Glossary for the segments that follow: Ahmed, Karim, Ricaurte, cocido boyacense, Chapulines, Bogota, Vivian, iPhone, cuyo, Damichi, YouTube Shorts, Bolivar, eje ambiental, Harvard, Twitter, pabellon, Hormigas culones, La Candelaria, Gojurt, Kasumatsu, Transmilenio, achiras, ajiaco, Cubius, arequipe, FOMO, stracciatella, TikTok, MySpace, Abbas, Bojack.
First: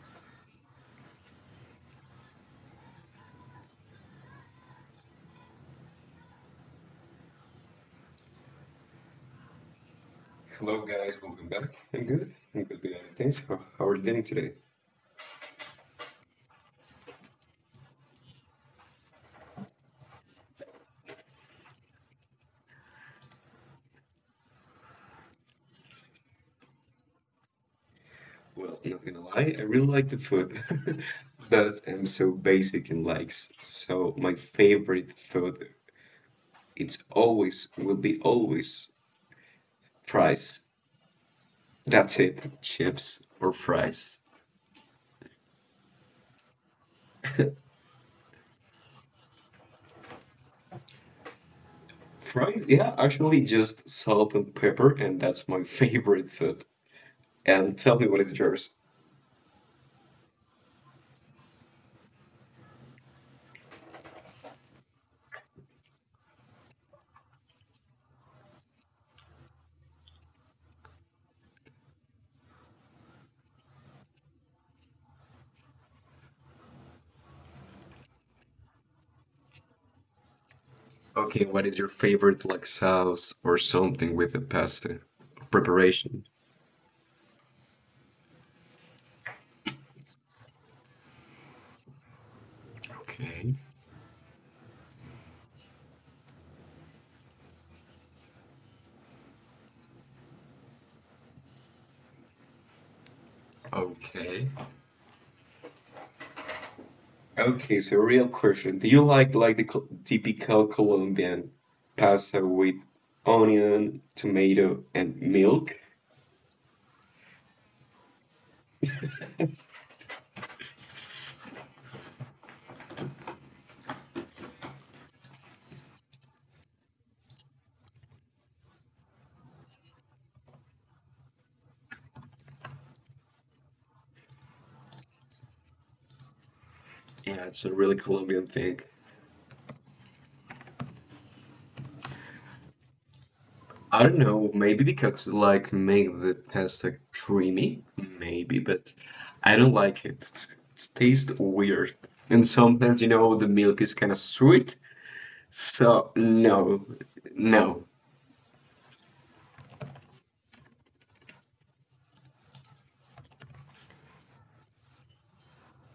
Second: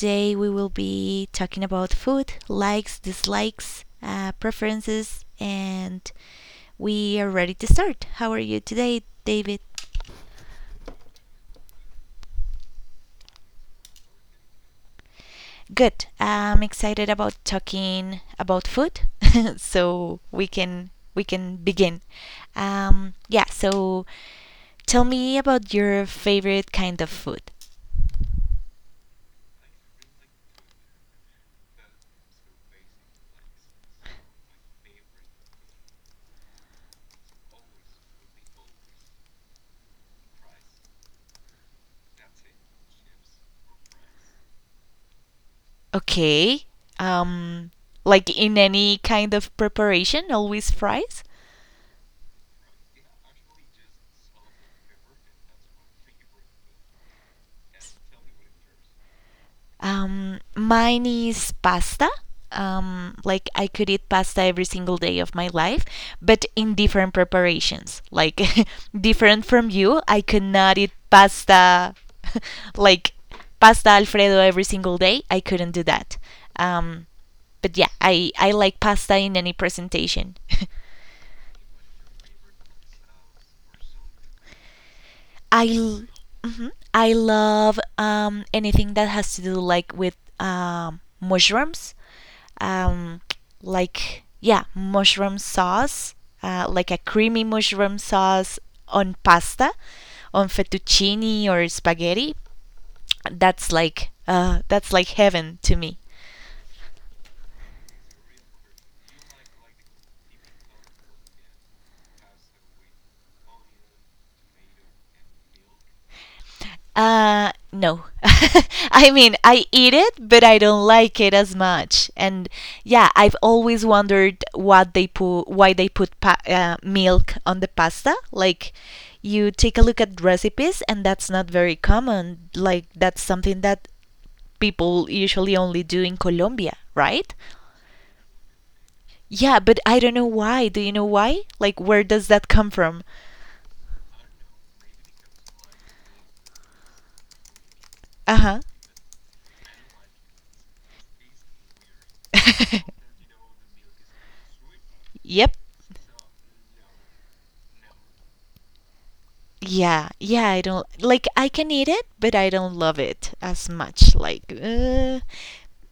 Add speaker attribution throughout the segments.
Speaker 1: today we will be talking about food, likes, dislikes, preferences, and we are ready to start. How are you today, David?
Speaker 2: Hello guys, welcome back. I'm good. I'm good behind the things. How are you doing today?
Speaker 1: Good. I'm excited about talking about food, so we can begin. Yeah. So tell me about your favorite kind of food.
Speaker 2: Well, not gonna lie, I really like the food, but I'm so basic in likes. So my favorite food, it's always will be always fries. That's it. Chips or fries.
Speaker 1: Okay. Um, like in any kind of preparation, always fries.
Speaker 2: Fries, yeah, actually just salt and pepper, and that's my favorite food. And tell me what is yours.
Speaker 1: Mine is pasta. Like I could eat pasta every single day of my life, but in different preparations. Like different from you, I could not eat pasta like pasta alfredo every single day. I couldn't do that. Um, but yeah, I like pasta in any presentation.
Speaker 2: Okay, what is your favorite like sauce or something with the pasta
Speaker 1: I l-
Speaker 2: preparation?
Speaker 1: mhm. I love anything that has to do like with mushrooms, um,
Speaker 2: Okay.
Speaker 1: like yeah, mushroom sauce, like a creamy mushroom sauce on pasta, on fettuccine or spaghetti. That's like
Speaker 2: Okay.
Speaker 1: uh, that's like heaven to me.
Speaker 2: Okay, so real question. Do you like the typical Colombian pasta with onion, tomato, and milk?
Speaker 1: No. I mean, I eat it, but I don't like it as much. And yeah, I've always wondered why they put milk on the pasta. Like, you take a look at recipes, and that's not very common. Like, that's something that people usually only do in Colombia, right?
Speaker 2: Yeah, it's a really Colombian thing.
Speaker 1: Yeah, but I don't know why. Do you know why? Like, where does that come from?
Speaker 2: I don't know, maybe because like make the pasta creamy, maybe,
Speaker 1: Uh
Speaker 2: but I don't like it. It's taste weird. And
Speaker 1: huh.
Speaker 2: sometimes, you know, the milk is kind of sweet.
Speaker 1: Yep.
Speaker 2: So no, no,
Speaker 1: Yeah, yeah, I don't like, I can eat it, but I don't love it as much. Like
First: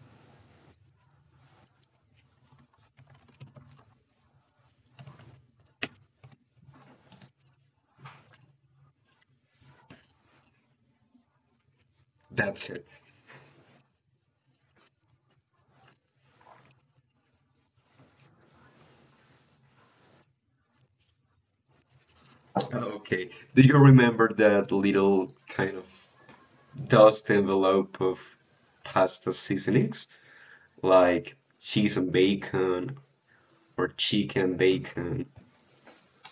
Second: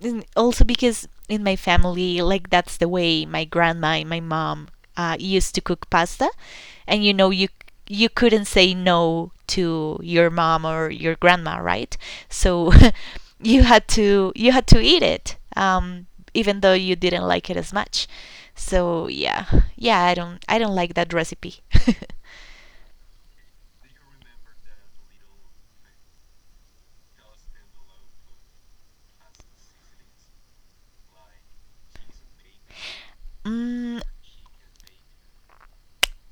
Speaker 1: and also because in my family, like that's the way my grandma and my mom used to cook pasta, and you know you couldn't say no to your mom or your grandma, right? So
Speaker 2: that's it.
Speaker 1: you had to eat it, even though you didn't like it as much. So yeah, yeah, I don't like that recipe.
Speaker 2: Okay. Do you remember that little kind of dust envelope of pasta seasonings? Like cheese and bacon or
Speaker 1: Mm,
Speaker 2: chicken and bacon.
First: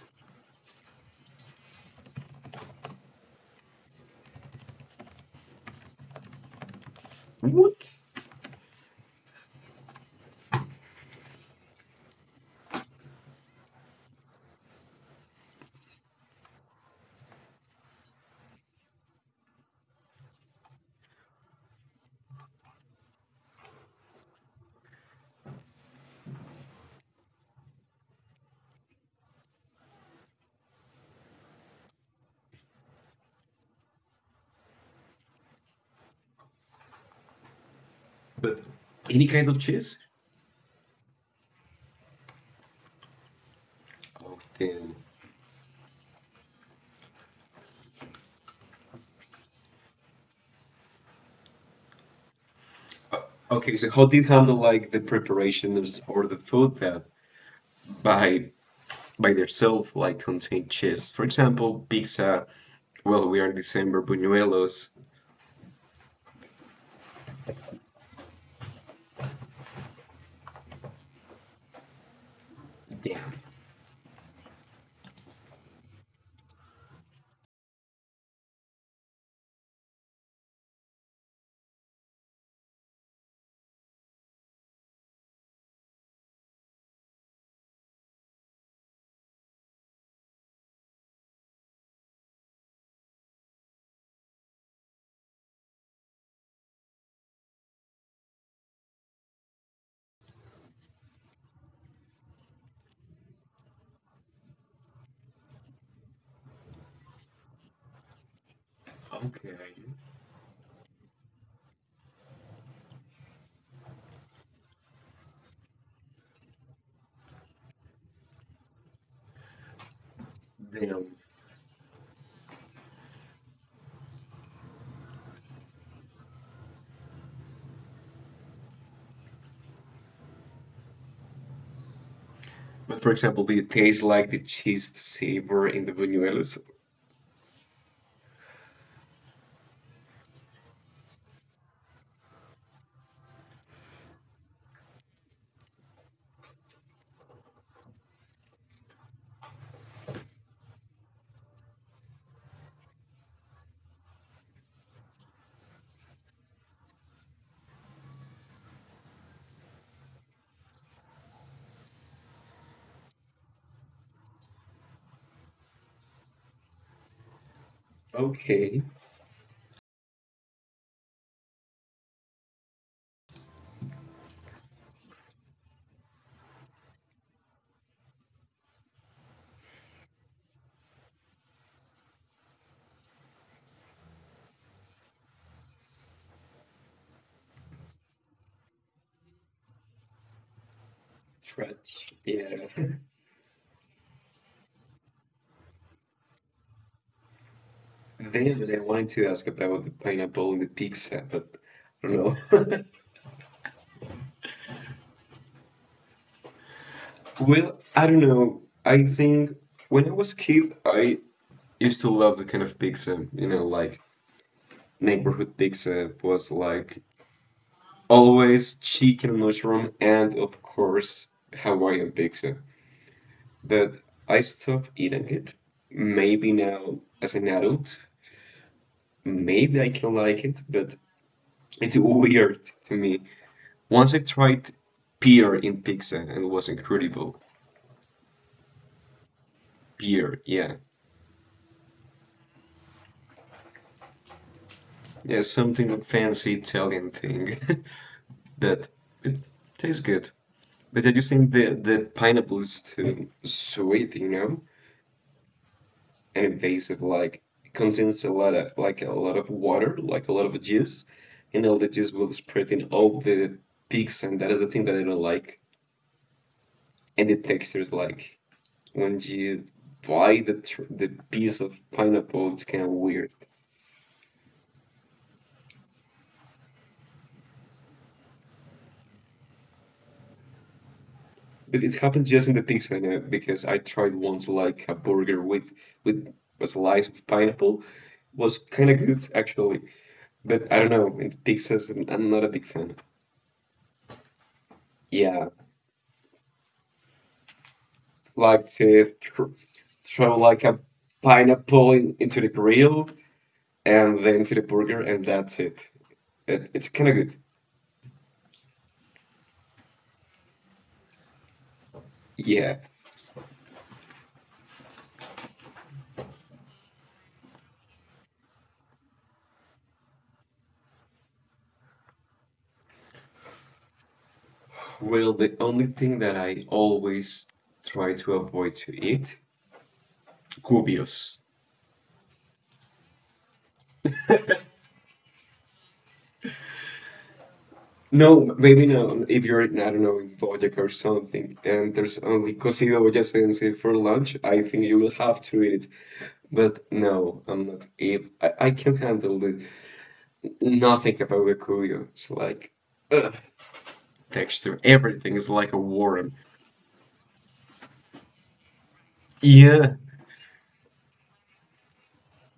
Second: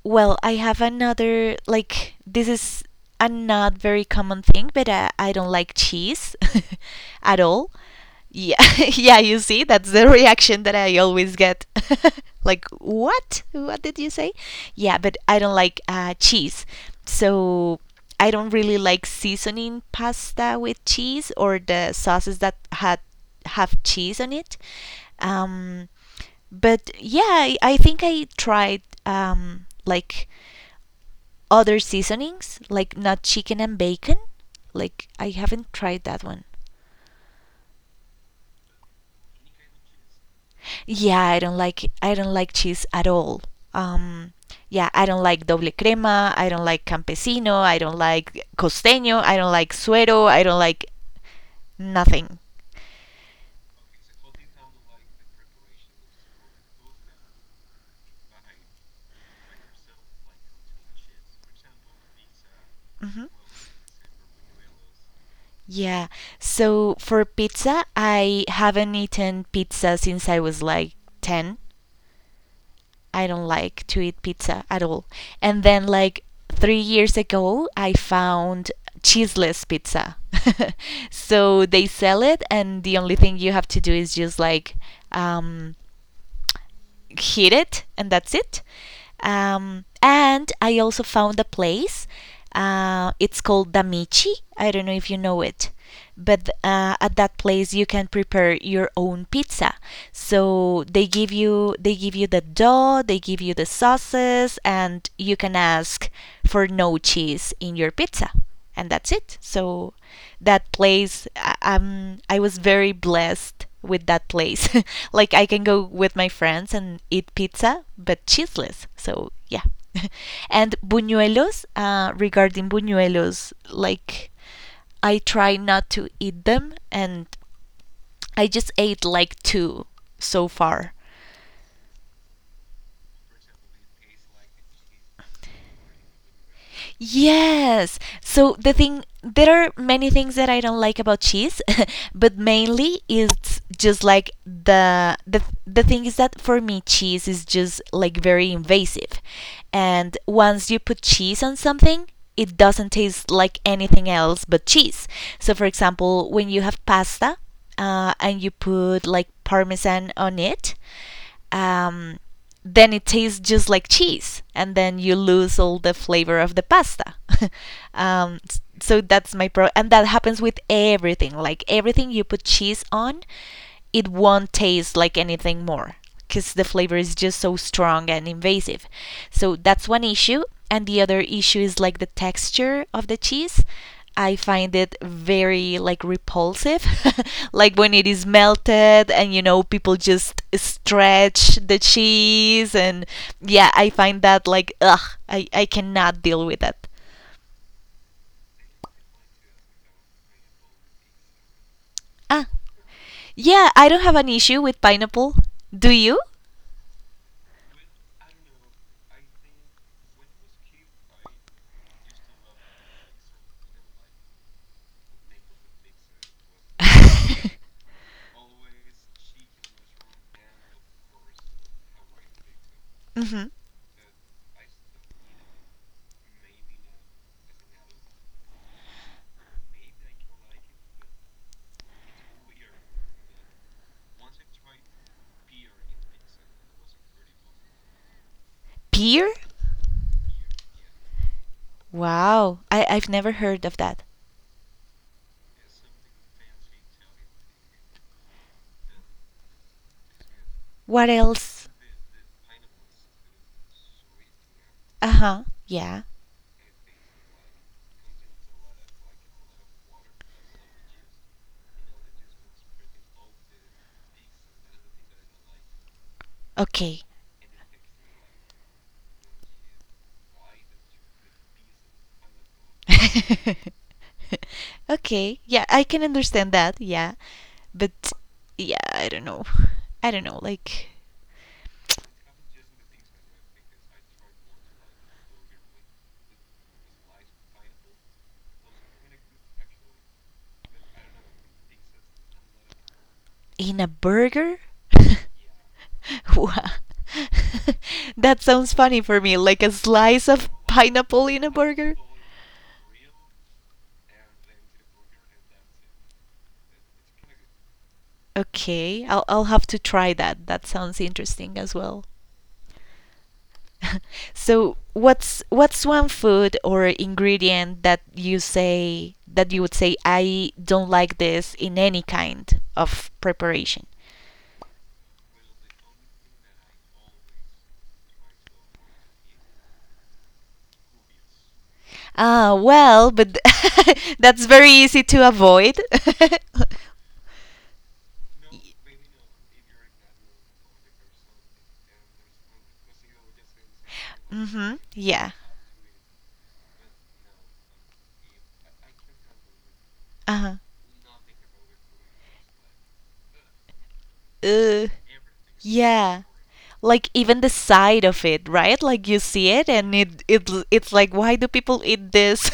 Speaker 1: well, I have another like this is a not very common thing, but I don't like cheese at all.
Speaker 2: What?
Speaker 1: Yeah, yeah, you see, that's the reaction that I always get. Like, what? What did you say? Yeah, but I don't like cheese. So I don't really like seasoning pasta with cheese or the sauces that had have cheese on it. Um, but yeah, I think I tried like other seasonings, like not chicken and bacon. Like I haven't tried that one.
Speaker 2: But any kind of cheese?
Speaker 1: Yeah, I don't like cheese at all. Um,
Speaker 2: Oh,
Speaker 1: yeah,
Speaker 2: damn.
Speaker 1: I don't like doble crema. I don't like campesino. I don't like costeño. I don't like suero. I don't like nothing.
Speaker 2: Okay, so how do you handle like the preparations or the food that by by themselves like contain cheese? For example, pizza.
Speaker 1: Mhm.
Speaker 2: Well, we are in December, buñuelos.
Speaker 1: Yeah. So for pizza, I haven't eaten pizza since I was like 10. I
Speaker 2: Damn.
Speaker 1: don't like to eat pizza at all. And then like 3 years ago, I found cheeseless pizza. So they sell it, and the only thing you have to do is just like um, hit it, and that's it. And I also found a place. It's called Damichi. I don't know if you know it, but at that place you can prepare your own pizza. So they give you the dough, they give you the sauces, and you can ask for no cheese in your pizza and that's it.
Speaker 2: Okay.
Speaker 1: So that place, I was very blessed with that place. Like I can go with my friends and eat pizza, but cheeseless. So yeah. And
Speaker 2: Damn.
Speaker 1: buñuelos, regarding buñuelos, like I try not to eat them, and I just ate like two so far.
Speaker 2: But for example, do you taste like the cheese savor in the buñuelos?
Speaker 1: Yes. So there are many things that I don't like about cheese, but mainly it's just like the thing is that for me cheese is just like very invasive. And once you put cheese on something, it doesn't taste like anything else but cheese. So for example, when you have pasta and you put like parmesan on it, um, then it tastes just like cheese, and then you lose all the flavor of the pasta. um,
Speaker 2: Okay,
Speaker 1: so that's my pro, and that happens with everything. Like everything you put cheese on, it won't taste like anything more because the flavor is just so strong and invasive. So that's one issue, and the other issue is like the texture of the cheese. I find it very like repulsive. Like when it is melted and you know people just stretch the
Speaker 2: trash. Yeah.
Speaker 1: cheese and yeah, I find that like ugh, I cannot deal with that.
Speaker 2: Then I wanted to ask about the pineapple in the pizza, but I don't
Speaker 1: Ah.
Speaker 2: know.
Speaker 1: Yeah, I don't have an issue with pineapple. Do you?
Speaker 2: Well, I don't know. I think when I was kid, I used to love the kind of pizza, you know, like neighborhood pizza was like always chicken and mushroom, and of course Hawaiian pizza.
Speaker 1: hmm
Speaker 2: But I stopped eating it, maybe now as an adult. Maybe I can like it, but it's weird to me. Once I tried beer in pizza and it was incredible.
Speaker 1: Pear?
Speaker 2: Beer, yeah.
Speaker 1: Wow. I've never heard of that.
Speaker 2: Yeah, something like fancy Italian thing. But it tastes good. But
Speaker 1: What
Speaker 2: I just think
Speaker 1: else?
Speaker 2: the pineapple is too sweet, you know?
Speaker 1: Uh-huh. Yeah.
Speaker 2: And invasive, like it contains a lot of, like a lot of water, like a lot of juice, and all the juice will spread in all the pizza, and that is the thing that I don't like.
Speaker 1: Okay.
Speaker 2: And the texture is like, when you buy the tr the piece of pineapple, it's kind of weird.
Speaker 1: Okay. Yeah, I can understand that. Yeah. But yeah, I don't know. I don't know. Like
Speaker 2: But it happens just in the pizza, you know, because I tried once like a burger with a slice of pineapple. Was kind of good actually, but I don't know. In pizzas, I'm not a big fan.
Speaker 1: in a burger?
Speaker 2: Yeah,
Speaker 1: Wha- that
Speaker 2: like
Speaker 1: sounds funny
Speaker 2: to
Speaker 1: for me.
Speaker 2: thr
Speaker 1: Like a slice
Speaker 2: throw
Speaker 1: of
Speaker 2: like a
Speaker 1: pineapple in a
Speaker 2: pineapple
Speaker 1: burger?
Speaker 2: into the grill and then to the burger, and that's it. It's kind of good.
Speaker 1: Okay. I'll have to try that. That sounds interesting as well.
Speaker 2: Yeah.
Speaker 1: So what's one food or ingredient that you say that you would say I don't like this in any kind of preparation?
Speaker 2: Well, the only thing that I always try to avoid to eat, dubious.
Speaker 1: Ah, well, but that's very easy to avoid.
Speaker 2: No, maybe no. If you're, I don't know, in Bojack or something, and there's only cocido boyacense for lunch, I
Speaker 1: Mhm.
Speaker 2: think you will
Speaker 1: Yeah.
Speaker 2: have to eat it. But no, I'm not. If I can handle it,
Speaker 1: Uh-huh.
Speaker 2: nothing about the cuyo. It's like ugh, texture.
Speaker 1: Ugh.
Speaker 2: Everything is like a
Speaker 1: Yeah.
Speaker 2: worm.
Speaker 1: Like even the side of it, right? Like you see it
Speaker 2: Yeah,
Speaker 1: and it's like why do people eat this?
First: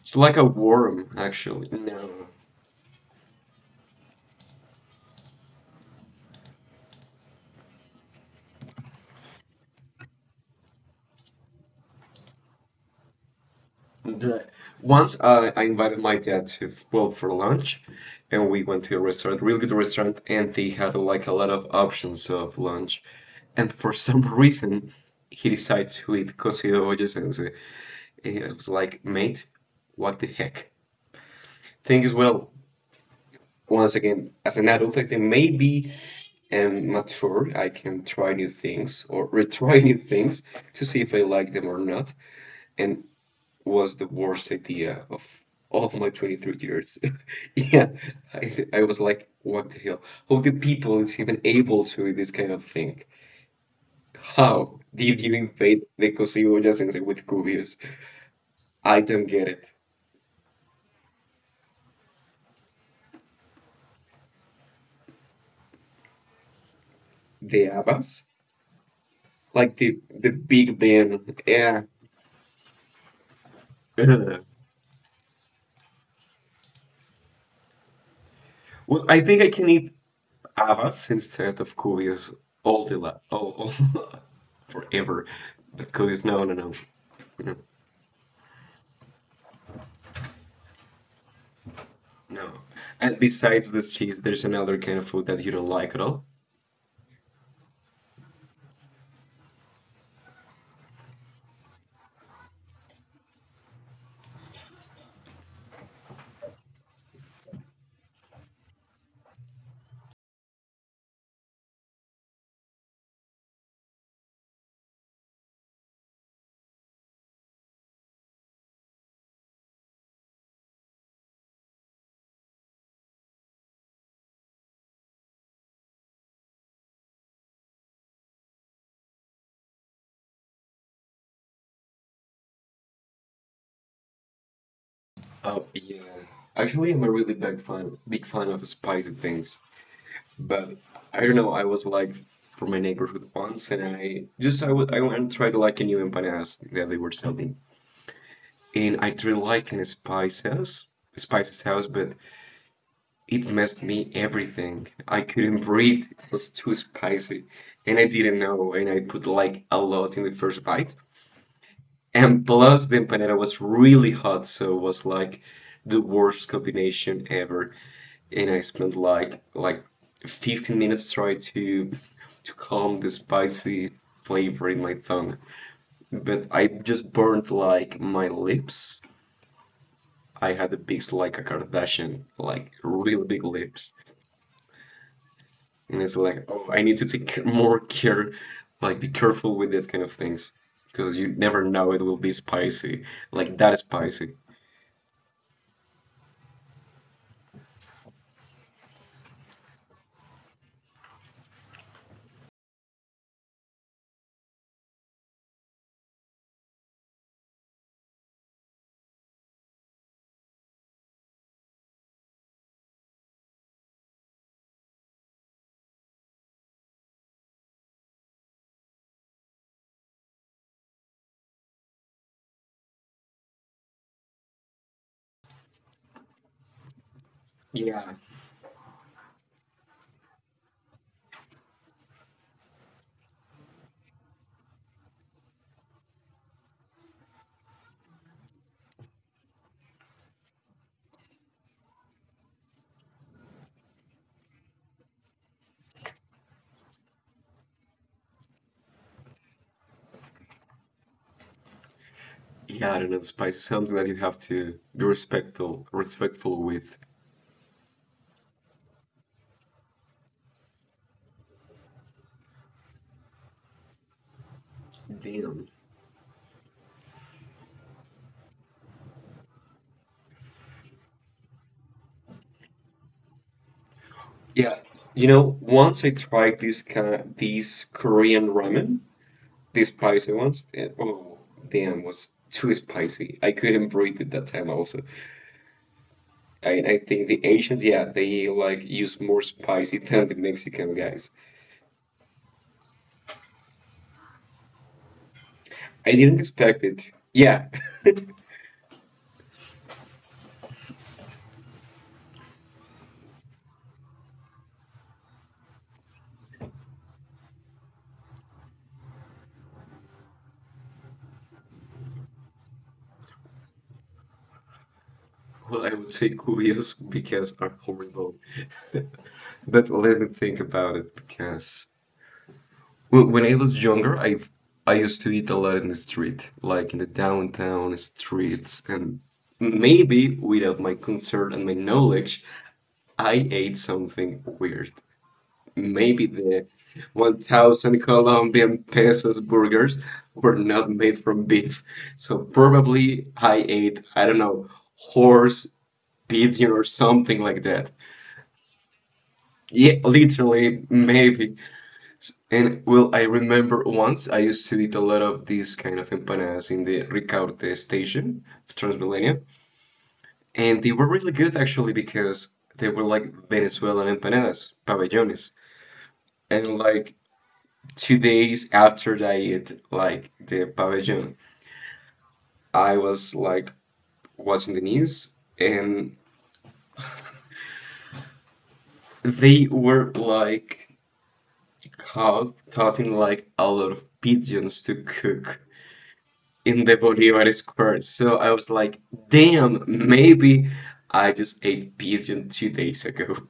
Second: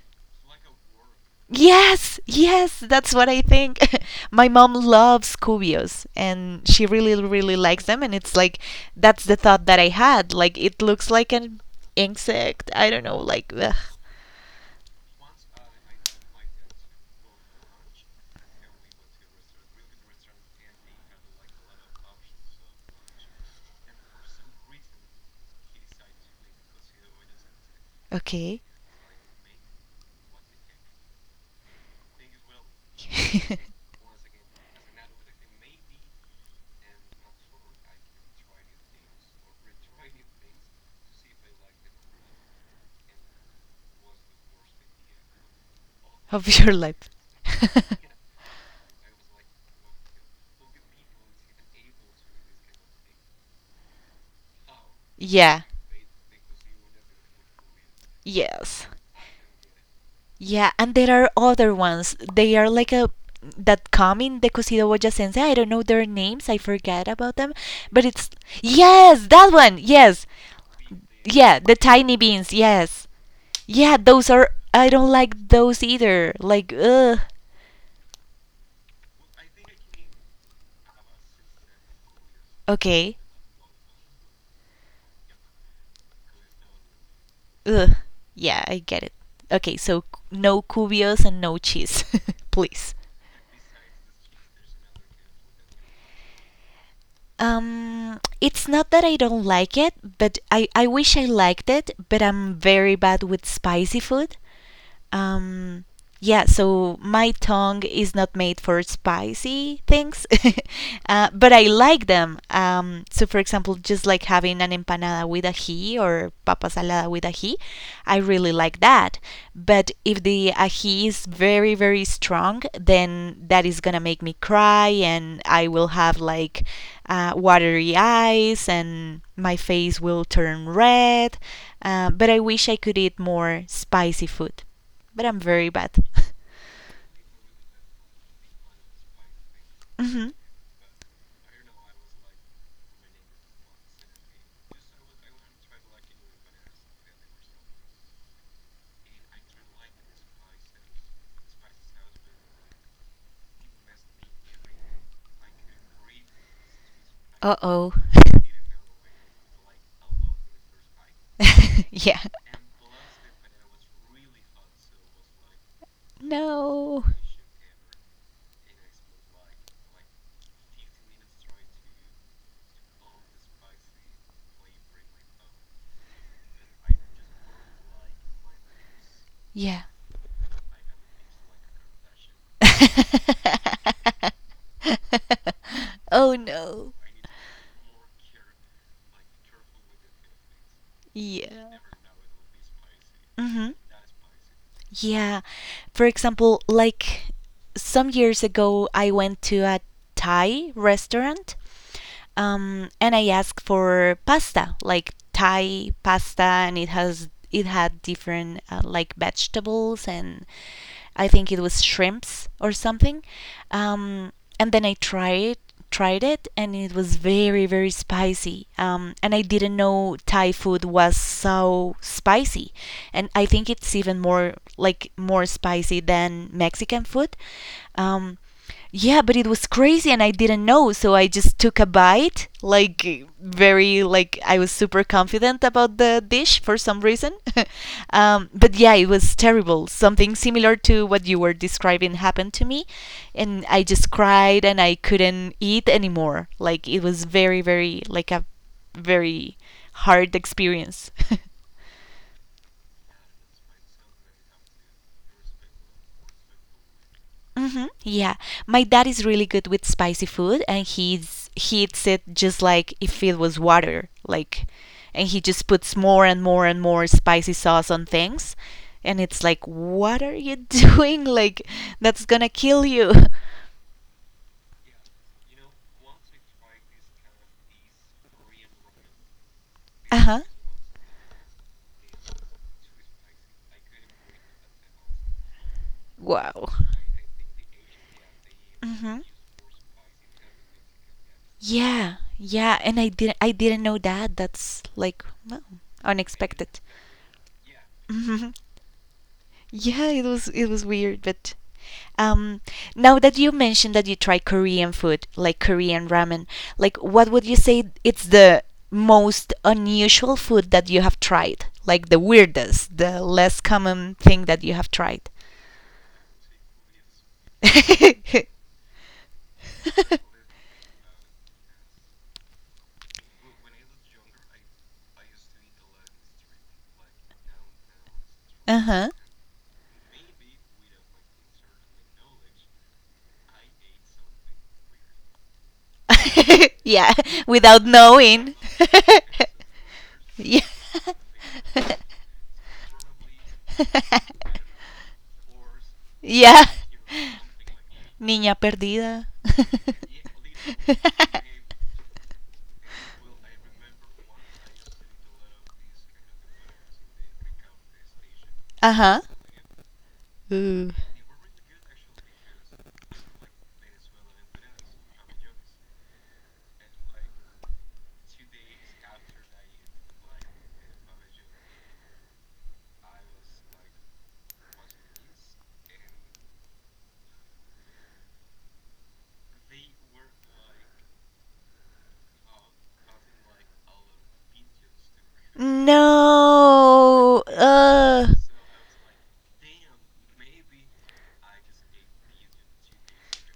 Speaker 2: it's like a worm, actually. No.
Speaker 1: Yes, yes, that's what I think. My mom loves cubios and she really really likes them and it's like that's the thought that I had. Like it looks like an insect. I don't know, like ugh.
Speaker 2: The, Once I invited my dad to, well, for lunch, and we went to a restaurant, really good restaurant, and they had like a lot of options of lunch. And for some reason, he decided to eat cocido boyacense. And I
Speaker 1: Okay.
Speaker 2: was like, mate, what the heck? Thing is, well, once again, as an adult, I think maybe am mature. I can try new things or retry new things to see if I like them or not. And was the worst idea of all of my 23
Speaker 1: Of your
Speaker 2: years.
Speaker 1: life.
Speaker 2: Yeah, I was like, what the hell? How the people is even able to do this kind of thing? How did you
Speaker 1: Yeah.
Speaker 2: invade the Cosimoya Sensei with Cubius?
Speaker 1: Yes.
Speaker 2: I don't get it.
Speaker 1: Yeah, and there are other ones. They are like a that come in the Cocido Boya Sensei. I don't know their names. I forget about them.
Speaker 2: The
Speaker 1: But
Speaker 2: Abbas?
Speaker 1: it's yes, that one.
Speaker 2: Like the
Speaker 1: Yes,
Speaker 2: the Big Ben.
Speaker 1: yeah, the
Speaker 2: Yeah.
Speaker 1: tiny beans. Yes, yeah, those
Speaker 2: Ugh.
Speaker 1: are. I don't like those either. Like ugh.
Speaker 2: Well, I think I can eat Abbas instead of Cubius all the
Speaker 1: Okay.
Speaker 2: la all forever. But Cubius, no, no, no.
Speaker 1: Ugh. Yeah, I get it. Okay, so no cubios and no cheese,
Speaker 2: No.
Speaker 1: please.
Speaker 2: And besides this cheese, there's another kind of food that you don't like at all?
Speaker 1: It's not that I don't like it, but I wish I liked it, but I'm very bad with spicy food. Um, yeah, so my tongue is not made for spicy things, but I like them. So, for example, just like having an empanada with ají or papa salada with ají, I really like that. But if the ají is very, very strong, then that is gonna make me cry and I will have like watery eyes and my face will turn red. But I wish I could eat more spicy food but I'm very
Speaker 2: Oh,
Speaker 1: bad.
Speaker 2: yeah. Actually, I'm a really big fan of spicy things.
Speaker 1: Hmm.
Speaker 2: But I don't know, I was like from my neighborhood once and I just I would I went and tried like a new empanadas that they were selling. And I tried like in a spice house, a spicy house, but it messed me everything. I couldn't breathe. It was too spicy.
Speaker 1: Uh oh.
Speaker 2: And I didn't know, and I put like a lot in the first bite.
Speaker 1: Yeah.
Speaker 2: And plus, the empanada was really hot, so it was like the worst
Speaker 1: No.
Speaker 2: combination ever. And I spent like 15 minutes trying to calm the spicy flavor in my tongue. But I just burned like my lips.
Speaker 1: Yeah.
Speaker 2: I had the big like a Kardashian, like really big lips. And it's
Speaker 1: Oh
Speaker 2: like, oh, I
Speaker 1: no.
Speaker 2: need to more care, like be careful with that kind of things, because you never
Speaker 1: Yeah.
Speaker 2: know it will be spicy, like
Speaker 1: Hmm.
Speaker 2: that is spicy.
Speaker 1: Yeah. For example, like some years ago, I went to a Thai restaurant, and I asked for pasta, like Thai pasta, and it had different like vegetables and I think it was shrimps or something. Um, and then I tried it and it was very very spicy and I didn't know Thai food was so spicy, and I think it's even more like more spicy than Mexican food.
Speaker 2: Yeah.
Speaker 1: Um, yeah, but it was crazy and I didn't know, so I just took a bite, like I was super confident about the dish for some reason. But yeah, it was terrible. Something similar to what you were describing happened to me, and I just cried and I couldn't eat anymore. Like it was very very like a very hard experience.
Speaker 2: Yeah, I don't know. The spice is something that you have to be respectful with.
Speaker 1: Hmm. Yeah, my dad is really good with spicy food, and he eats it just like if it was water, like, and he
Speaker 2: Damn.
Speaker 1: just puts more and more and more spicy sauce on things, and it's like, what are you doing? Like, that's gonna kill you.
Speaker 2: Yeah, you know, once I tried this kind, these Korean ramen, this
Speaker 1: Uh
Speaker 2: spicy
Speaker 1: huh.
Speaker 2: ones, and oh, damn, was too spicy. I couldn't breathe at that time also.
Speaker 1: Wow.
Speaker 2: I think the Asians, yeah, they like
Speaker 1: Mm-hmm.
Speaker 2: use more spicy than the Mexican guys.
Speaker 1: Yeah, yeah, and I didn't know that. That's like well,
Speaker 2: I didn't
Speaker 1: unexpected.
Speaker 2: expect it. Yeah.
Speaker 1: Hmm. Yeah, it was weird, but Um, now that you mentioned that you try Korean food, like Korean ramen, like what would you say it's the most unusual food that you have tried? Like the weirdest, the less common thing that you have tried?
Speaker 2: Well, I would say cuyos because are horrible. But let me think about it because when I was younger, I used to eat a lot in the street, like in the downtown streets,
Speaker 1: Uh-huh.
Speaker 2: and maybe without my concern and my knowledge, I ate something weird. Maybe the
Speaker 1: Yeah, without
Speaker 2: 1,000
Speaker 1: knowing.
Speaker 2: Colombian pesos burgers were
Speaker 1: Yeah.
Speaker 2: not made from beef, so probably I ate, I don't know, horse,
Speaker 1: Yeah.
Speaker 2: pigeon, or something like that.
Speaker 1: Niña perdida.
Speaker 2: Yeah, literally, maybe. And well, I remember once I used to eat a lot of these kind of empanadas in the Ricaurte station of
Speaker 1: Uh huh.
Speaker 2: Transmilenio, and they were really good actually because they were like Venezuelan empanadas, pabellones. And like 2 days after I ate like the pabellon, I was like watching the news, and they were like caught in like a lot of pigeons to cook in the
Speaker 1: No.
Speaker 2: Bolivar Square. So I was like, damn, maybe I just ate pigeon 2 days ago.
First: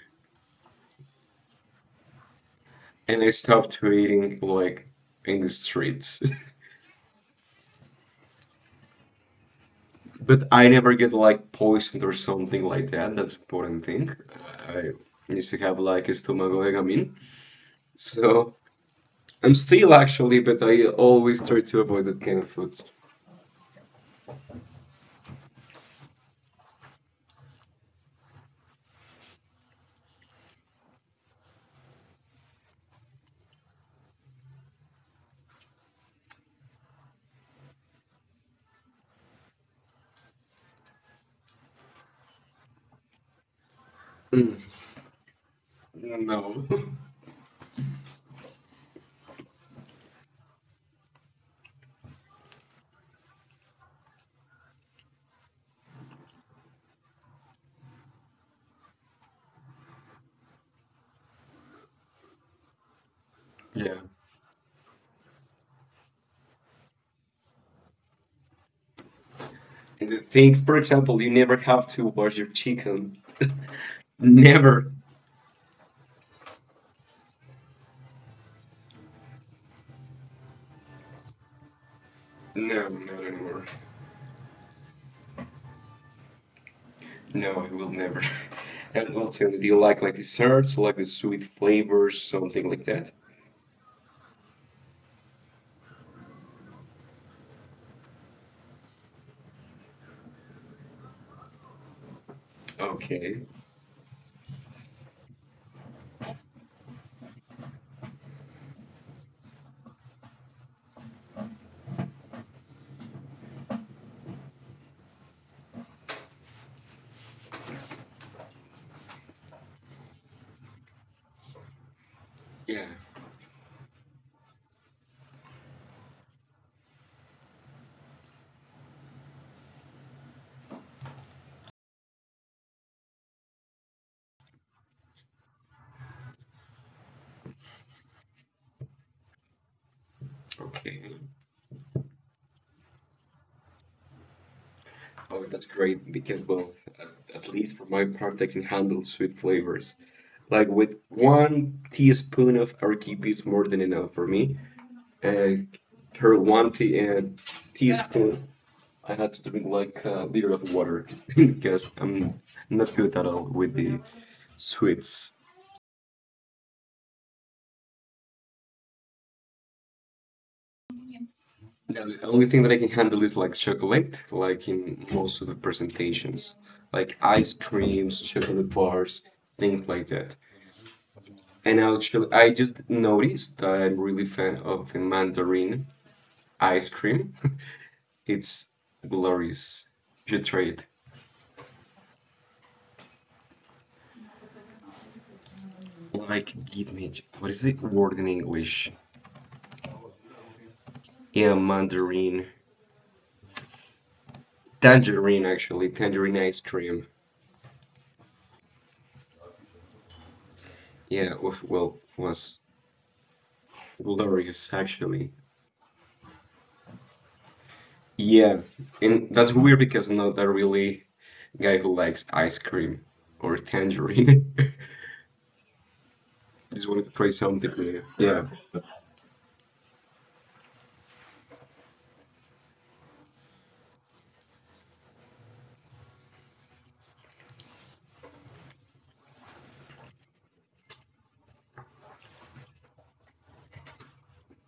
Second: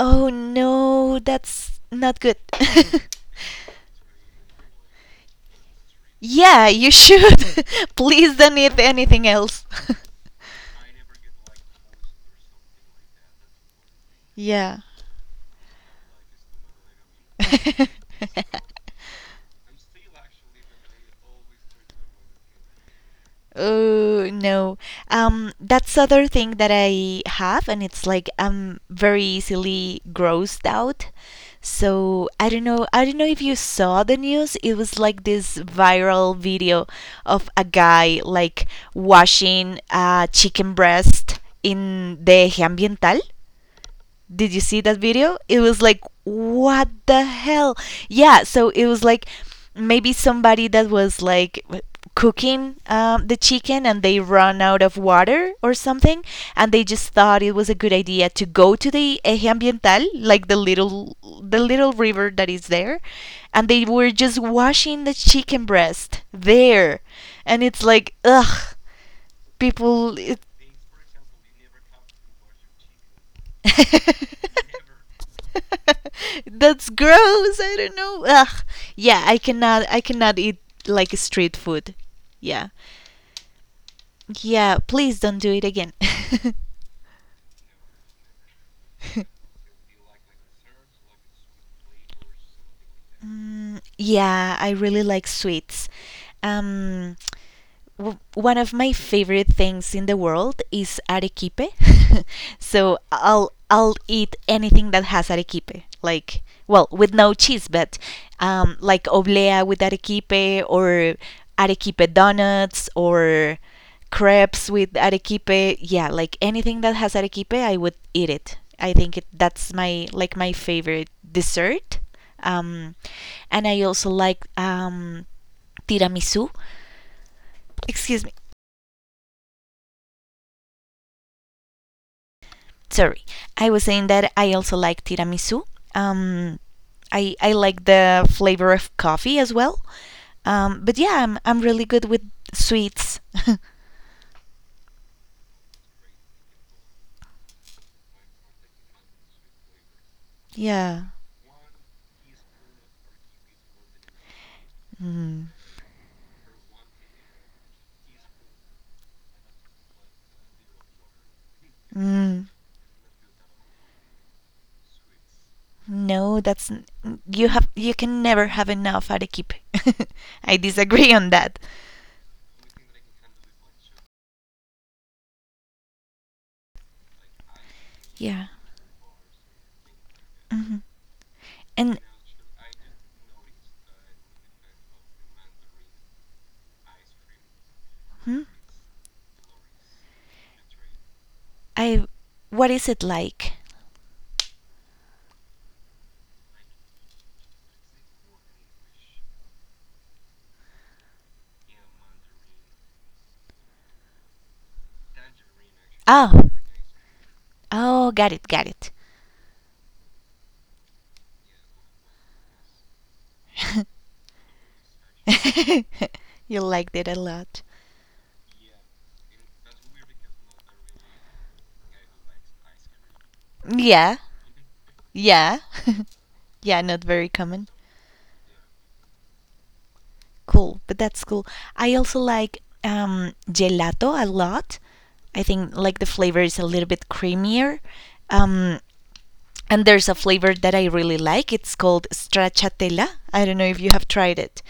Speaker 1: Oh no, that's not good.
Speaker 2: And I stopped eating like in the streets.
Speaker 1: Yeah, you should. Please don't eat anything else.
Speaker 2: But I never get like poisoned or something like that. That's important thing.
Speaker 1: Yeah.
Speaker 2: I used to have like a stomachache, so I'm still actually, but I always try to avoid that kind of food.
Speaker 1: Oh no. That's other thing that I have, and it's like I'm very easily grossed out. So I don't know. I don't know if you saw the news. It was like this viral video of a guy like washing a chicken breast in the eje ambiental. Did
Speaker 2: Mm,
Speaker 1: you see that video? It was like,
Speaker 2: no.
Speaker 1: what the hell? Yeah, so it was like maybe somebody that was like cooking the chicken and they run out of water or something, and they just thought it was a good idea to go to the eje ambiental, like the little river that is there, and they
Speaker 2: Yeah.
Speaker 1: were just washing the chicken breast there and it's like ugh,
Speaker 2: And
Speaker 1: people
Speaker 2: the
Speaker 1: it,
Speaker 2: things, for example, you never have to wash your chicken. Never.
Speaker 1: That's gross. I don't know. Ugh. Yeah, I cannot eat like street food. Yeah,
Speaker 2: No, not anymore.
Speaker 1: yeah. Please don't do it again.
Speaker 2: No, I will never. And well, tell me, do you like desserts, like the sweet flavors, something like that?
Speaker 1: Mm, yeah, I really like sweets. Um, One of my favorite things in the world is arequipe. So
Speaker 2: Okay.
Speaker 1: I'll eat anything that has arequipe, like well, with no cheese, but like oblea with arequipe, or arequipe donuts, or crepes with arequipe. Yeah, like anything that has arequipe, I would eat it. I think that's my like my favorite dessert.
Speaker 2: Yeah.
Speaker 1: Um, and I also like tiramisu. Excuse me. Sorry, I was saying that I also like tiramisu. Um, I like the flavor of coffee as well. But
Speaker 2: Okay.
Speaker 1: yeah, I'm really good with sweets.
Speaker 2: Oh, that's great because, well, at, at least for my part, I can handle sweet flavors. Like with
Speaker 1: Yeah.
Speaker 2: one teaspoon of arequipe is more than enough for me.
Speaker 1: Mm.
Speaker 2: And per one teaspoon, I had to drink like a liter of water because I'm
Speaker 1: Mm.
Speaker 2: not good at all with the sweets.
Speaker 1: No, that's you have you can never have enough arequipe. I disagree on that.
Speaker 2: Yeah, the only thing that I can handle is like chocolate, like in most of the presentations, like ice creams,
Speaker 1: Yeah.
Speaker 2: chocolate bars, things like that.
Speaker 1: Hmm.
Speaker 2: And
Speaker 1: And
Speaker 2: actually, I just noticed that I'm really fan of the mandarin ice cream.
Speaker 1: hmm,
Speaker 2: It's glorious. You try it.
Speaker 1: I, what is it like?
Speaker 2: Like, give me what is the word in English? Yeah, mandarin, tangerine actually, tangerine
Speaker 1: Oh.
Speaker 2: ice cream.
Speaker 1: Oh, got it, got it.
Speaker 2: Yeah, well, was glorious actually.
Speaker 1: You liked it a lot.
Speaker 2: Yeah, and that's weird because I'm not a really guy who likes ice cream or
Speaker 1: Yeah.
Speaker 2: tangerine.
Speaker 1: Yeah. Yeah,
Speaker 2: Just wanted
Speaker 1: not
Speaker 2: to try
Speaker 1: very
Speaker 2: something
Speaker 1: common.
Speaker 2: new. Yeah.
Speaker 1: Cool, but that's cool. I also like gelato a lot. I think like the flavor is a little bit creamier. Um, and there's a flavor that I really like. It's called stracciatella. I don't know if you have tried it,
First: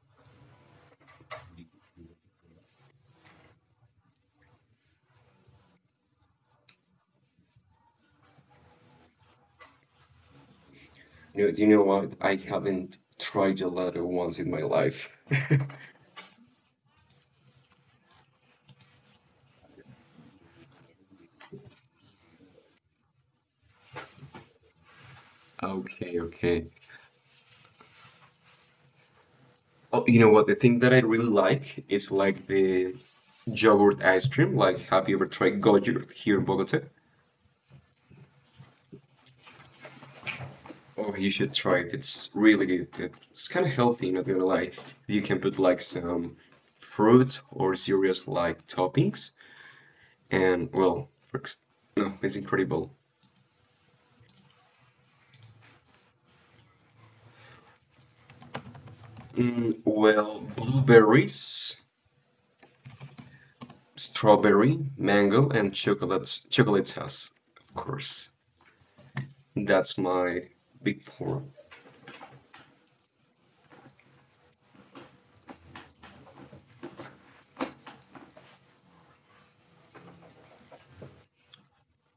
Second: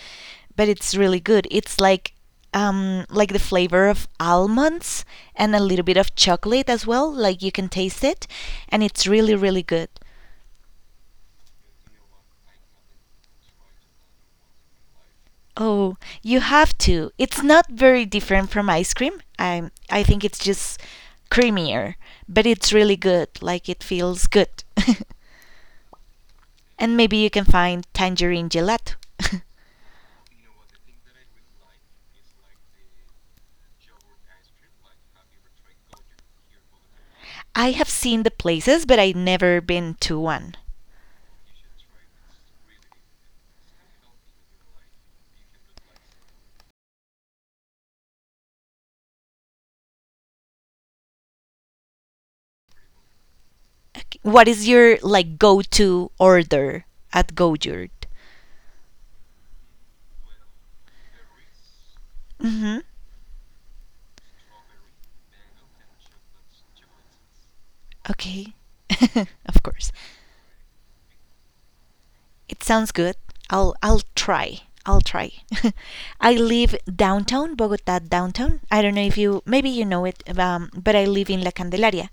Speaker 1: but it's really good. It's like the flavor of almonds and a little bit of chocolate as well. Like you can taste it, and it's really really good.
Speaker 2: No, do you know what? I haven't tried gelato once in my life.
Speaker 1: Oh, you have to. It's not very different from ice cream. I think it's just creamier, but it's really good. Like it feels good.
Speaker 2: Okay, okay.
Speaker 1: And maybe you can find tangerine gelato.
Speaker 2: Oh, you know what? The thing that I really like is like the yogurt ice cream. Like, have you ever tried Gojurt here in Bogota?
Speaker 1: I have seen the places, but I've never been to one.
Speaker 2: Oh, you should try it. It's really good. It's kind of healthy, not gonna lie. You can put like some fruit or serious like toppings. And, well, for no, it's incredible.
Speaker 1: Okay. What is your like go-to order at Gojurt?
Speaker 2: Mm, well, blueberries,
Speaker 1: Mm-hmm.
Speaker 2: strawberry, mango, and chocolate sauce, of course.
Speaker 1: Okay. Of course.
Speaker 2: That's my big four.
Speaker 1: It sounds good. I'll try. I'll try. I live downtown Bogota downtown. I don't know if you maybe you know it, but I live in La Candelaria,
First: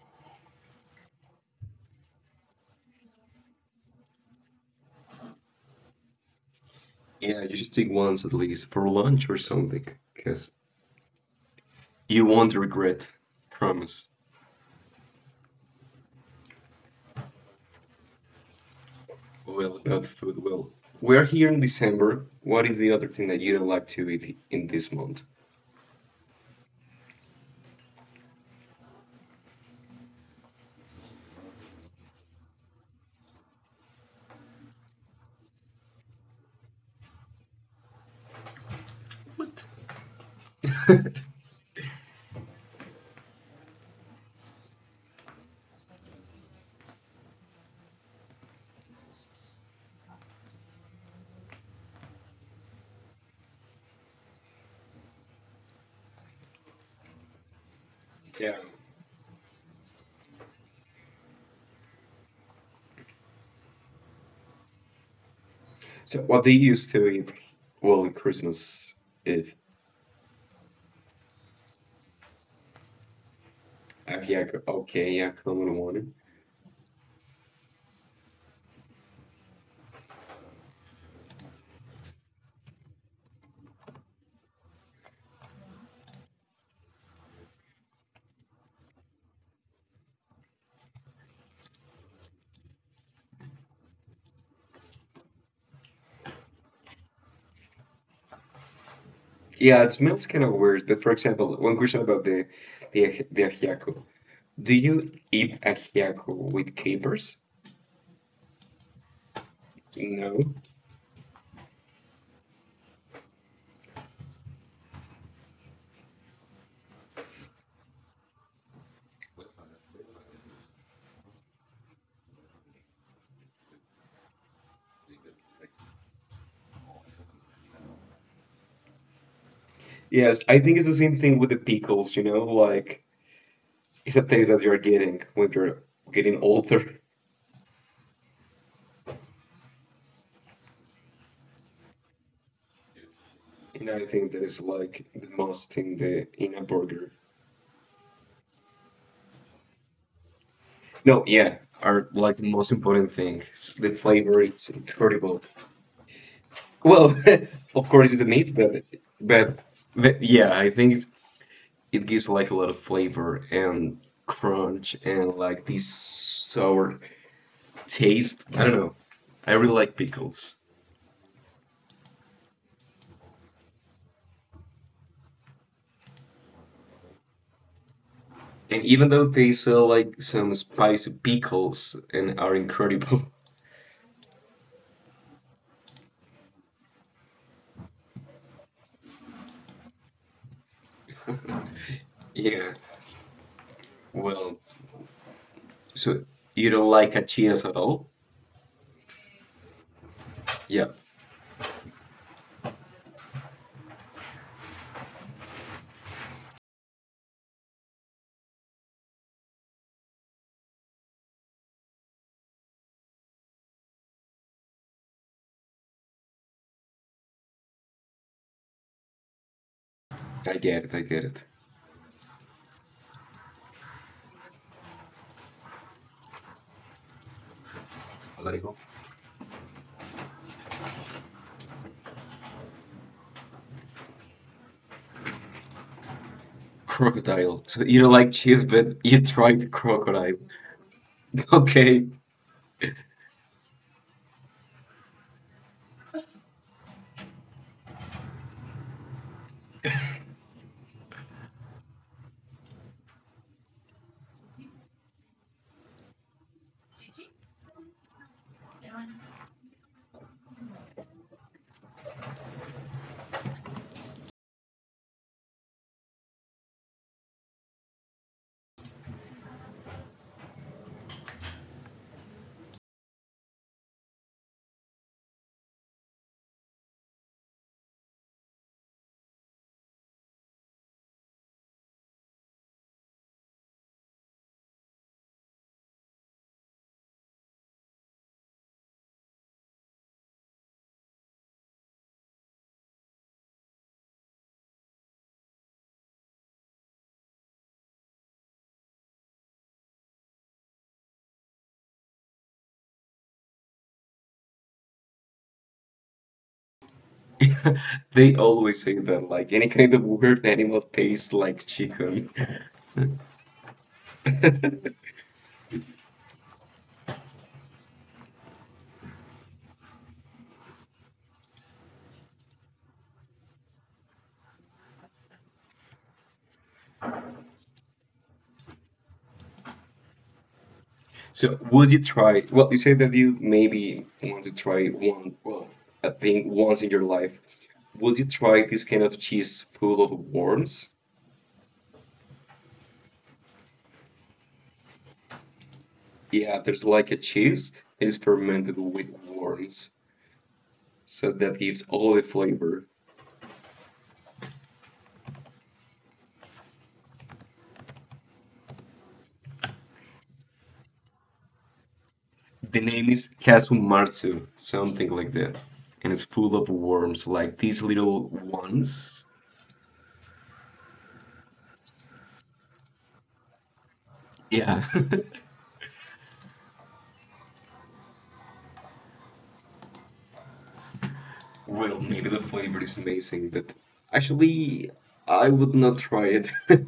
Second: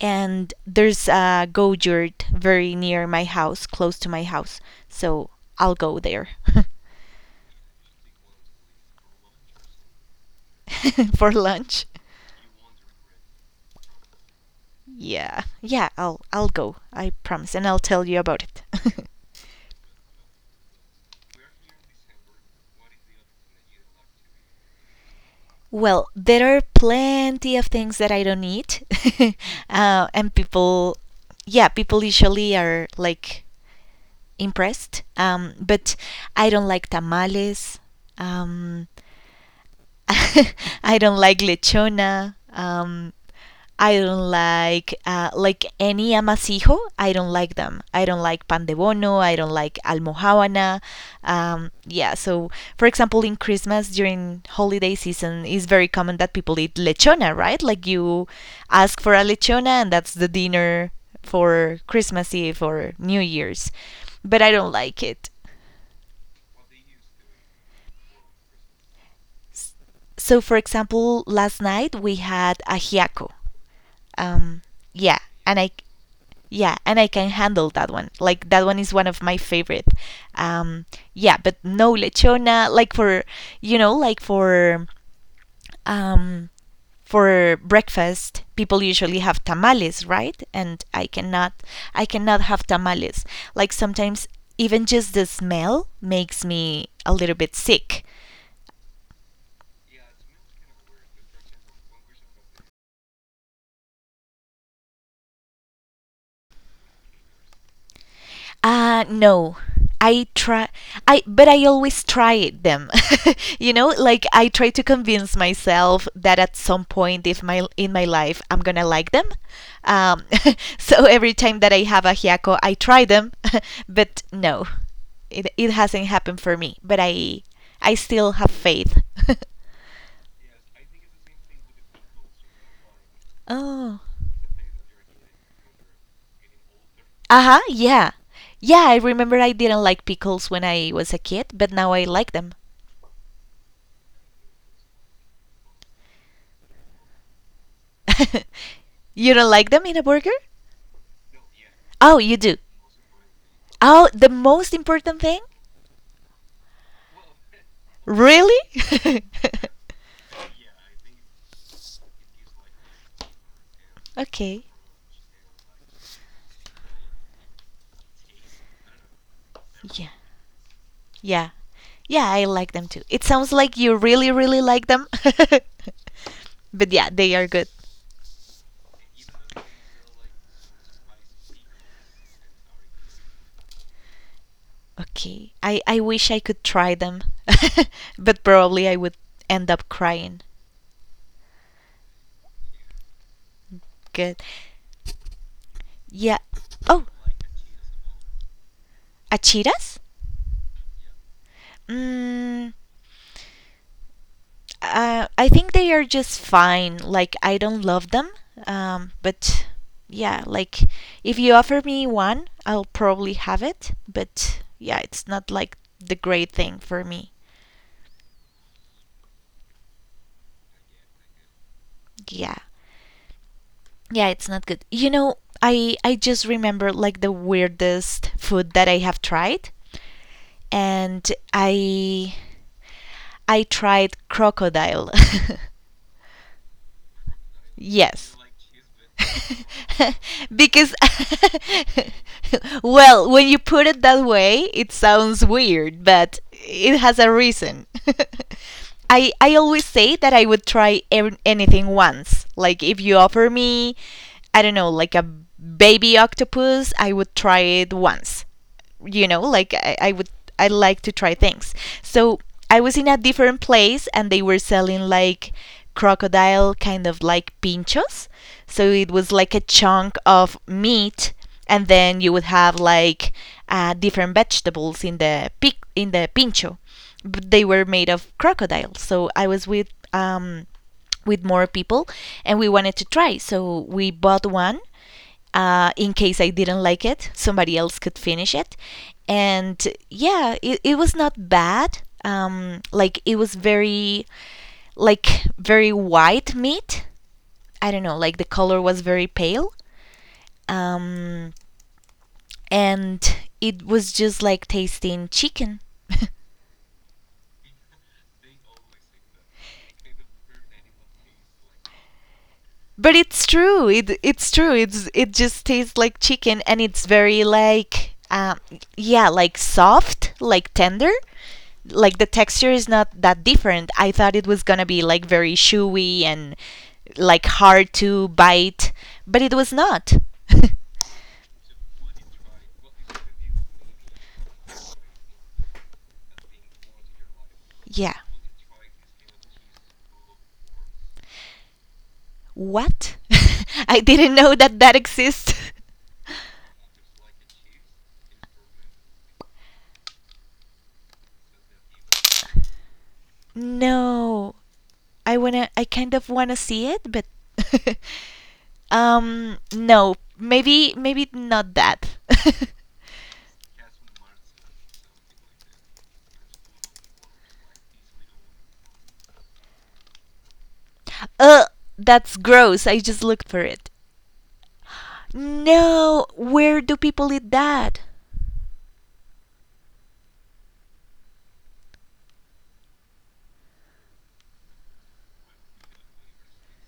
Speaker 1: and there's a go yurt very near my house, close to my house. So I'll go there.
Speaker 2: Yeah, you should take once at least for lunch or something, because
Speaker 1: For lunch.
Speaker 2: you won't regret. Promise.
Speaker 1: Yeah, yeah. I'll go. I promise, and I'll tell you about it.
Speaker 2: Well, about food, well, we are here in December. What is the other thing that you don't like to eat in this month?
Speaker 1: Well, there are plenty of things that I don't eat. And people, yeah, people usually are like impressed. But I don't like tamales. Um,
Speaker 2: What?
Speaker 1: I don't like lechona. I don't like any amasijo. I don't like them. I don't like pan de bono. I don't like almohábana. Yeah. So, for example, in Christmas during holiday season, it's very common that people eat lechona, right? Like you
Speaker 2: Yeah.
Speaker 1: ask for a lechona, and that's the dinner for Christmas Eve or New Year's. But I don't like it.
Speaker 2: So what they used to eat, well, in Christmas Eve.
Speaker 1: So, for example, last night we had ajiaco.
Speaker 2: Okay, yeah,
Speaker 1: Um,
Speaker 2: okay,
Speaker 1: yeah,
Speaker 2: yeah,
Speaker 1: and I
Speaker 2: common one.
Speaker 1: yeah, and I can handle that one. Like that one is one of my favorite. Um, yeah, but no lechona. Like for, you know, like for, um, for breakfast, people usually have tamales, right? And I cannot have tamales. Like sometimes even just the smell makes me a little bit sick.
Speaker 2: Yeah, it smells kind of weird, but for example, one question about the ajiaco. Do you eat ajiaco with capers?
Speaker 1: Uh, no. I
Speaker 2: No.
Speaker 1: try I but I always try them. You know, like I try to convince myself that at some point if my in my life I'm going to like them. Um, so every time that I have a hiako, I try them, but no. It hasn't happened for me, but I still have faith.
Speaker 2: Yes, I think it's the same thing with the pickles, like it's
Speaker 1: Oh.
Speaker 2: a taste that you're getting when you're getting older.
Speaker 1: Uh-huh, yeah. Yeah, I remember I didn't like pickles when I was a kid, but now I like them.
Speaker 2: And I think that is like the most in a burger.
Speaker 1: You don't like them in a burger?
Speaker 2: No, yeah, are
Speaker 1: Oh, you
Speaker 2: like the
Speaker 1: do.
Speaker 2: most important thing. The
Speaker 1: Oh, the
Speaker 2: flavor, it's
Speaker 1: most important thing?
Speaker 2: incredible. Well, of course it's a
Speaker 1: Really?
Speaker 2: meat, but but yeah, I think it gives like a lot of flavor and
Speaker 1: Okay.
Speaker 2: crunch and like this sour taste. I don't know. I really like
Speaker 1: Yeah.
Speaker 2: pickles.
Speaker 1: Yeah. Yeah, I like them too. It sounds like you really, really like them. But yeah, they are good.
Speaker 2: And even though they sell like some spicy pickles and are incredible,
Speaker 1: Okay. I wish I could try them. But probably I would end up crying.
Speaker 2: yeah.
Speaker 1: Good.
Speaker 2: Well, so
Speaker 1: Yeah.
Speaker 2: you don't
Speaker 1: Oh.
Speaker 2: like achiras at all?
Speaker 1: Achiras?
Speaker 2: Yeah,
Speaker 1: Mm, I think they are just fine. Like I don't love them, but yeah, like if you offer me one, I'll probably have it. But yeah, it's not like the great thing for me.
Speaker 2: I get it. I get it.
Speaker 1: Yeah, yeah, it's not good. You know, I just remember like the weirdest food that I have tried, and I tried crocodile.
Speaker 2: Crocodile. So you don't like
Speaker 1: Yes.
Speaker 2: cheese, but you tried crocodile.
Speaker 1: Because
Speaker 2: Okay.
Speaker 1: well, when you put it that way, it sounds weird, but it has a reason. I always say that I would try anything once. Like if you offer me, I don't know, like a baby octopus, I would try it once. You know like I would, I like to try things. So I was in a different place and they were selling like crocodile kind of like pinchos. So it was like a chunk of meat, and then you would have like different vegetables in the in the pincho. But they were made of crocodile. So I was with more people, and we wanted to try. So we bought one, in case I didn't like it, somebody else could finish it. And yeah, it was not bad. Like it was very like very white meat. I don't know, like the color was very pale. Um, and it was just like tasting chicken.
Speaker 2: They always say that like any kind of weird animal tastes like chicken.
Speaker 1: But it's true. It's true. It's it just tastes like chicken, and it's very like yeah, like soft, like tender, like the texture is not that different. I thought it was gonna be like very chewy and like hard to bite, but it was not.
Speaker 2: So would you try? Well, you say that you maybe want to try one, well, a thing once in your life.
Speaker 1: Yeah,
Speaker 2: Would you try this kind of cheese full of worms?
Speaker 1: what? I didn't know that that exists.
Speaker 2: Yeah, there's like a cheese that is fermented with worms, so that gives all the flavor.
Speaker 1: No, I wanna. I kind of wanna see it, but no, maybe not that.
Speaker 2: The name is Kasumatsu, something like that, and it's full of worms, like these little ones.
Speaker 1: Uh, that's gross. I just looked for it.
Speaker 2: Yeah.
Speaker 1: No, where do people eat that?
Speaker 2: Well, maybe the flavor is amazing, but actually, I would not try it.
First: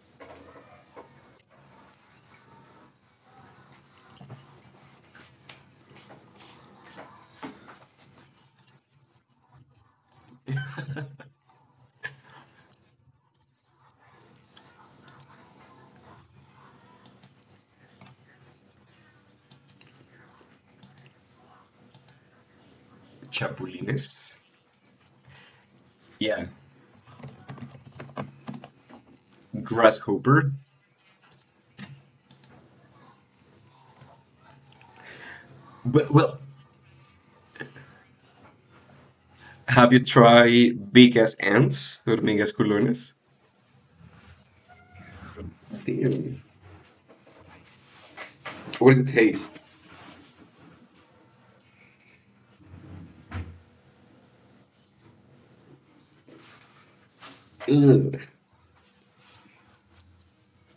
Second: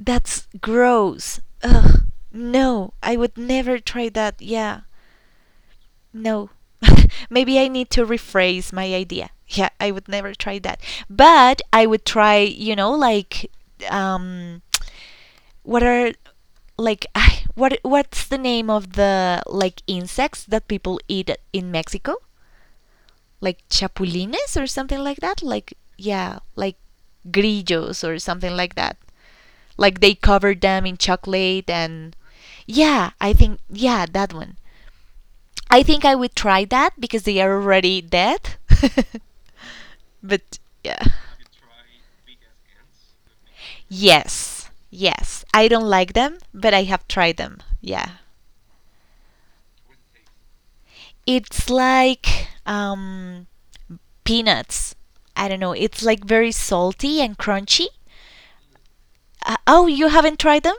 Speaker 1: That's gross. Ugh. No, I would never try that. Yeah. No. Maybe I need to rephrase my idea. Yeah, I would never try that. But I would try, you know, like um what are like, I what, what's the name of the like insects that people eat in Mexico? Like
Speaker 2: Chapulines?
Speaker 1: chapulines or something like that? Like yeah,
Speaker 2: Yeah,
Speaker 1: like grillos or something like that, like they
Speaker 2: grasshopper.
Speaker 1: covered them in chocolate, and yeah, I think yeah, that one. I think
Speaker 2: But,
Speaker 1: I would
Speaker 2: well,
Speaker 1: try that because they are already dead.
Speaker 2: have you
Speaker 1: But
Speaker 2: tried
Speaker 1: yeah.
Speaker 2: big ass ants? Hormigas culones?
Speaker 1: Yes. Yes. I don't like them,
Speaker 2: Damn.
Speaker 1: but I have tried them. Yeah.
Speaker 2: What does it taste?
Speaker 1: It's like peanuts. I don't know. It's like very salty and crunchy.
Speaker 2: Ugh,
Speaker 1: Oh, you haven't tried them?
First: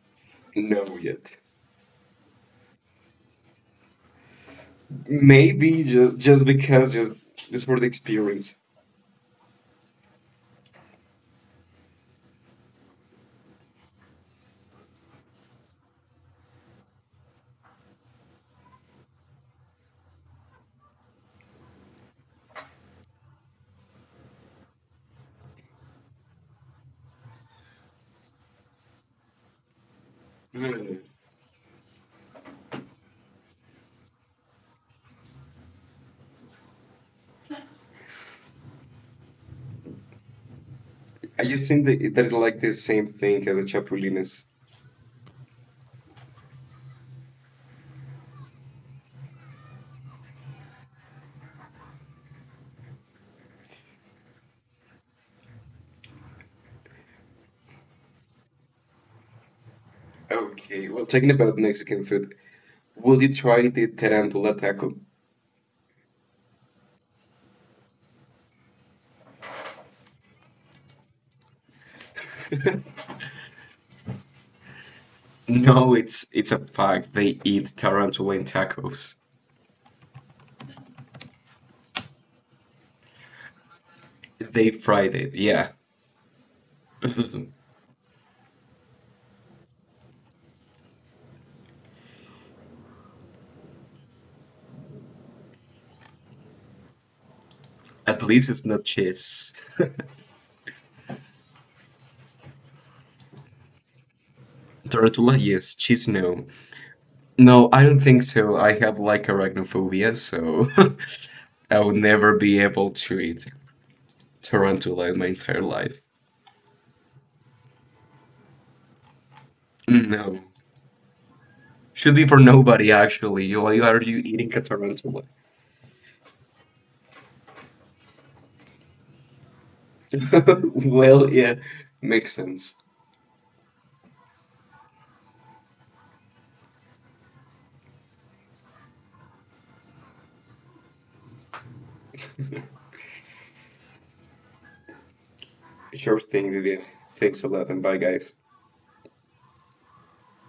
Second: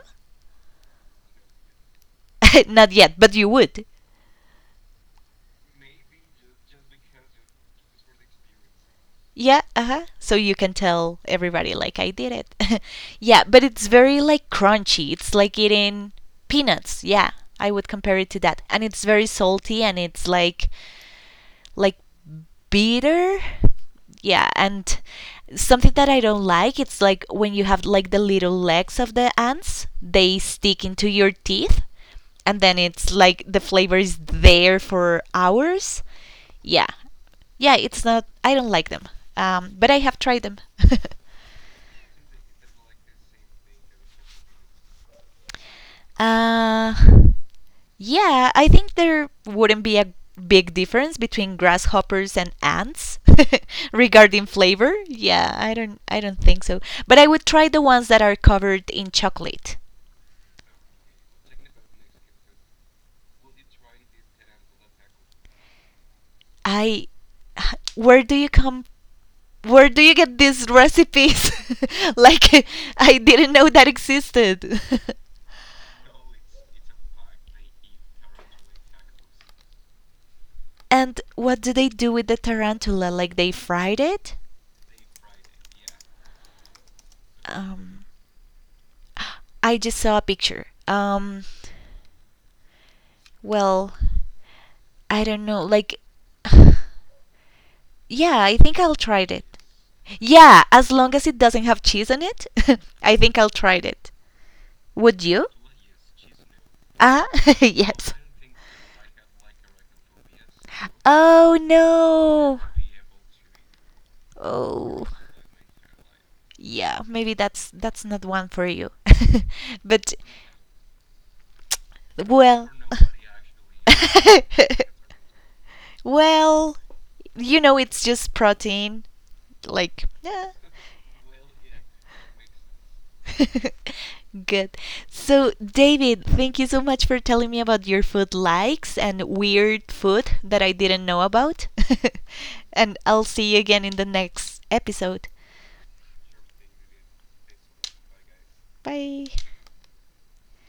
Speaker 2: no yet.
Speaker 1: Not yet, but you would.
Speaker 2: Maybe just because just for the experience.
Speaker 1: Yeah, uh-huh. So you can tell everybody like I did it. Yeah, but it's very like crunchy. It's like eating peanuts. Yeah, I would compare it to that. And it's very salty and it's like bitter, yeah, and something that I don't like, it's like when you have like the little legs of the ants, they stick into
Speaker 2: Ugh.
Speaker 1: your teeth, and then it's like the flavor is there for hours, yeah, yeah, it's not I don't like them. But I have tried them.
Speaker 2: I just think that that is like the same thing as the chapulines.
Speaker 1: Uh, yeah, I think there wouldn't be a big difference between grasshoppers and ants regarding flavor. Yeah, I don't think so. But I would try the ones that are covered in chocolate.
Speaker 2: Okay, well, talking about Mexican food, will you try the tarantula taco?
Speaker 1: I Where do you come, where do you get these recipes? Like I didn't know that existed.
Speaker 2: No, it's a fact. They eat tarantula in tacos.
Speaker 1: And what do they do with the tarantula? Like they fried it?
Speaker 2: They fried it, yeah.
Speaker 1: Um I just saw a picture. Well, I don't know. Like,
Speaker 2: At
Speaker 1: yeah, I
Speaker 2: least it's
Speaker 1: think
Speaker 2: not
Speaker 1: I'll try it.
Speaker 2: cheese.
Speaker 1: Yeah, as long as it doesn't have cheese on it, I think I'll try it. Would
Speaker 2: Tarantula,
Speaker 1: you?
Speaker 2: yes. Cheese, no.
Speaker 1: Ah,
Speaker 2: No, I don't
Speaker 1: yes.
Speaker 2: think so. I have like arachnophobia, so
Speaker 1: Oh
Speaker 2: I will never
Speaker 1: no.
Speaker 2: be able to eat
Speaker 1: Oh.
Speaker 2: tarantula in my entire life.
Speaker 1: Yeah, maybe that's not one for you. But
Speaker 2: No. Should be for
Speaker 1: well,
Speaker 2: nobody, actually. Why are you eating a tarantula?
Speaker 1: well, you know, it's just protein. Like, yeah.
Speaker 2: Well, yeah, makes sense.
Speaker 1: Good. So, David, thank you so much for telling me about your food likes and weird food that I didn't know about. And I'll see you again in the next episode.
Speaker 2: Sure thing, Vivian. Thanks a lot, and bye, guys.
Speaker 1: Bye.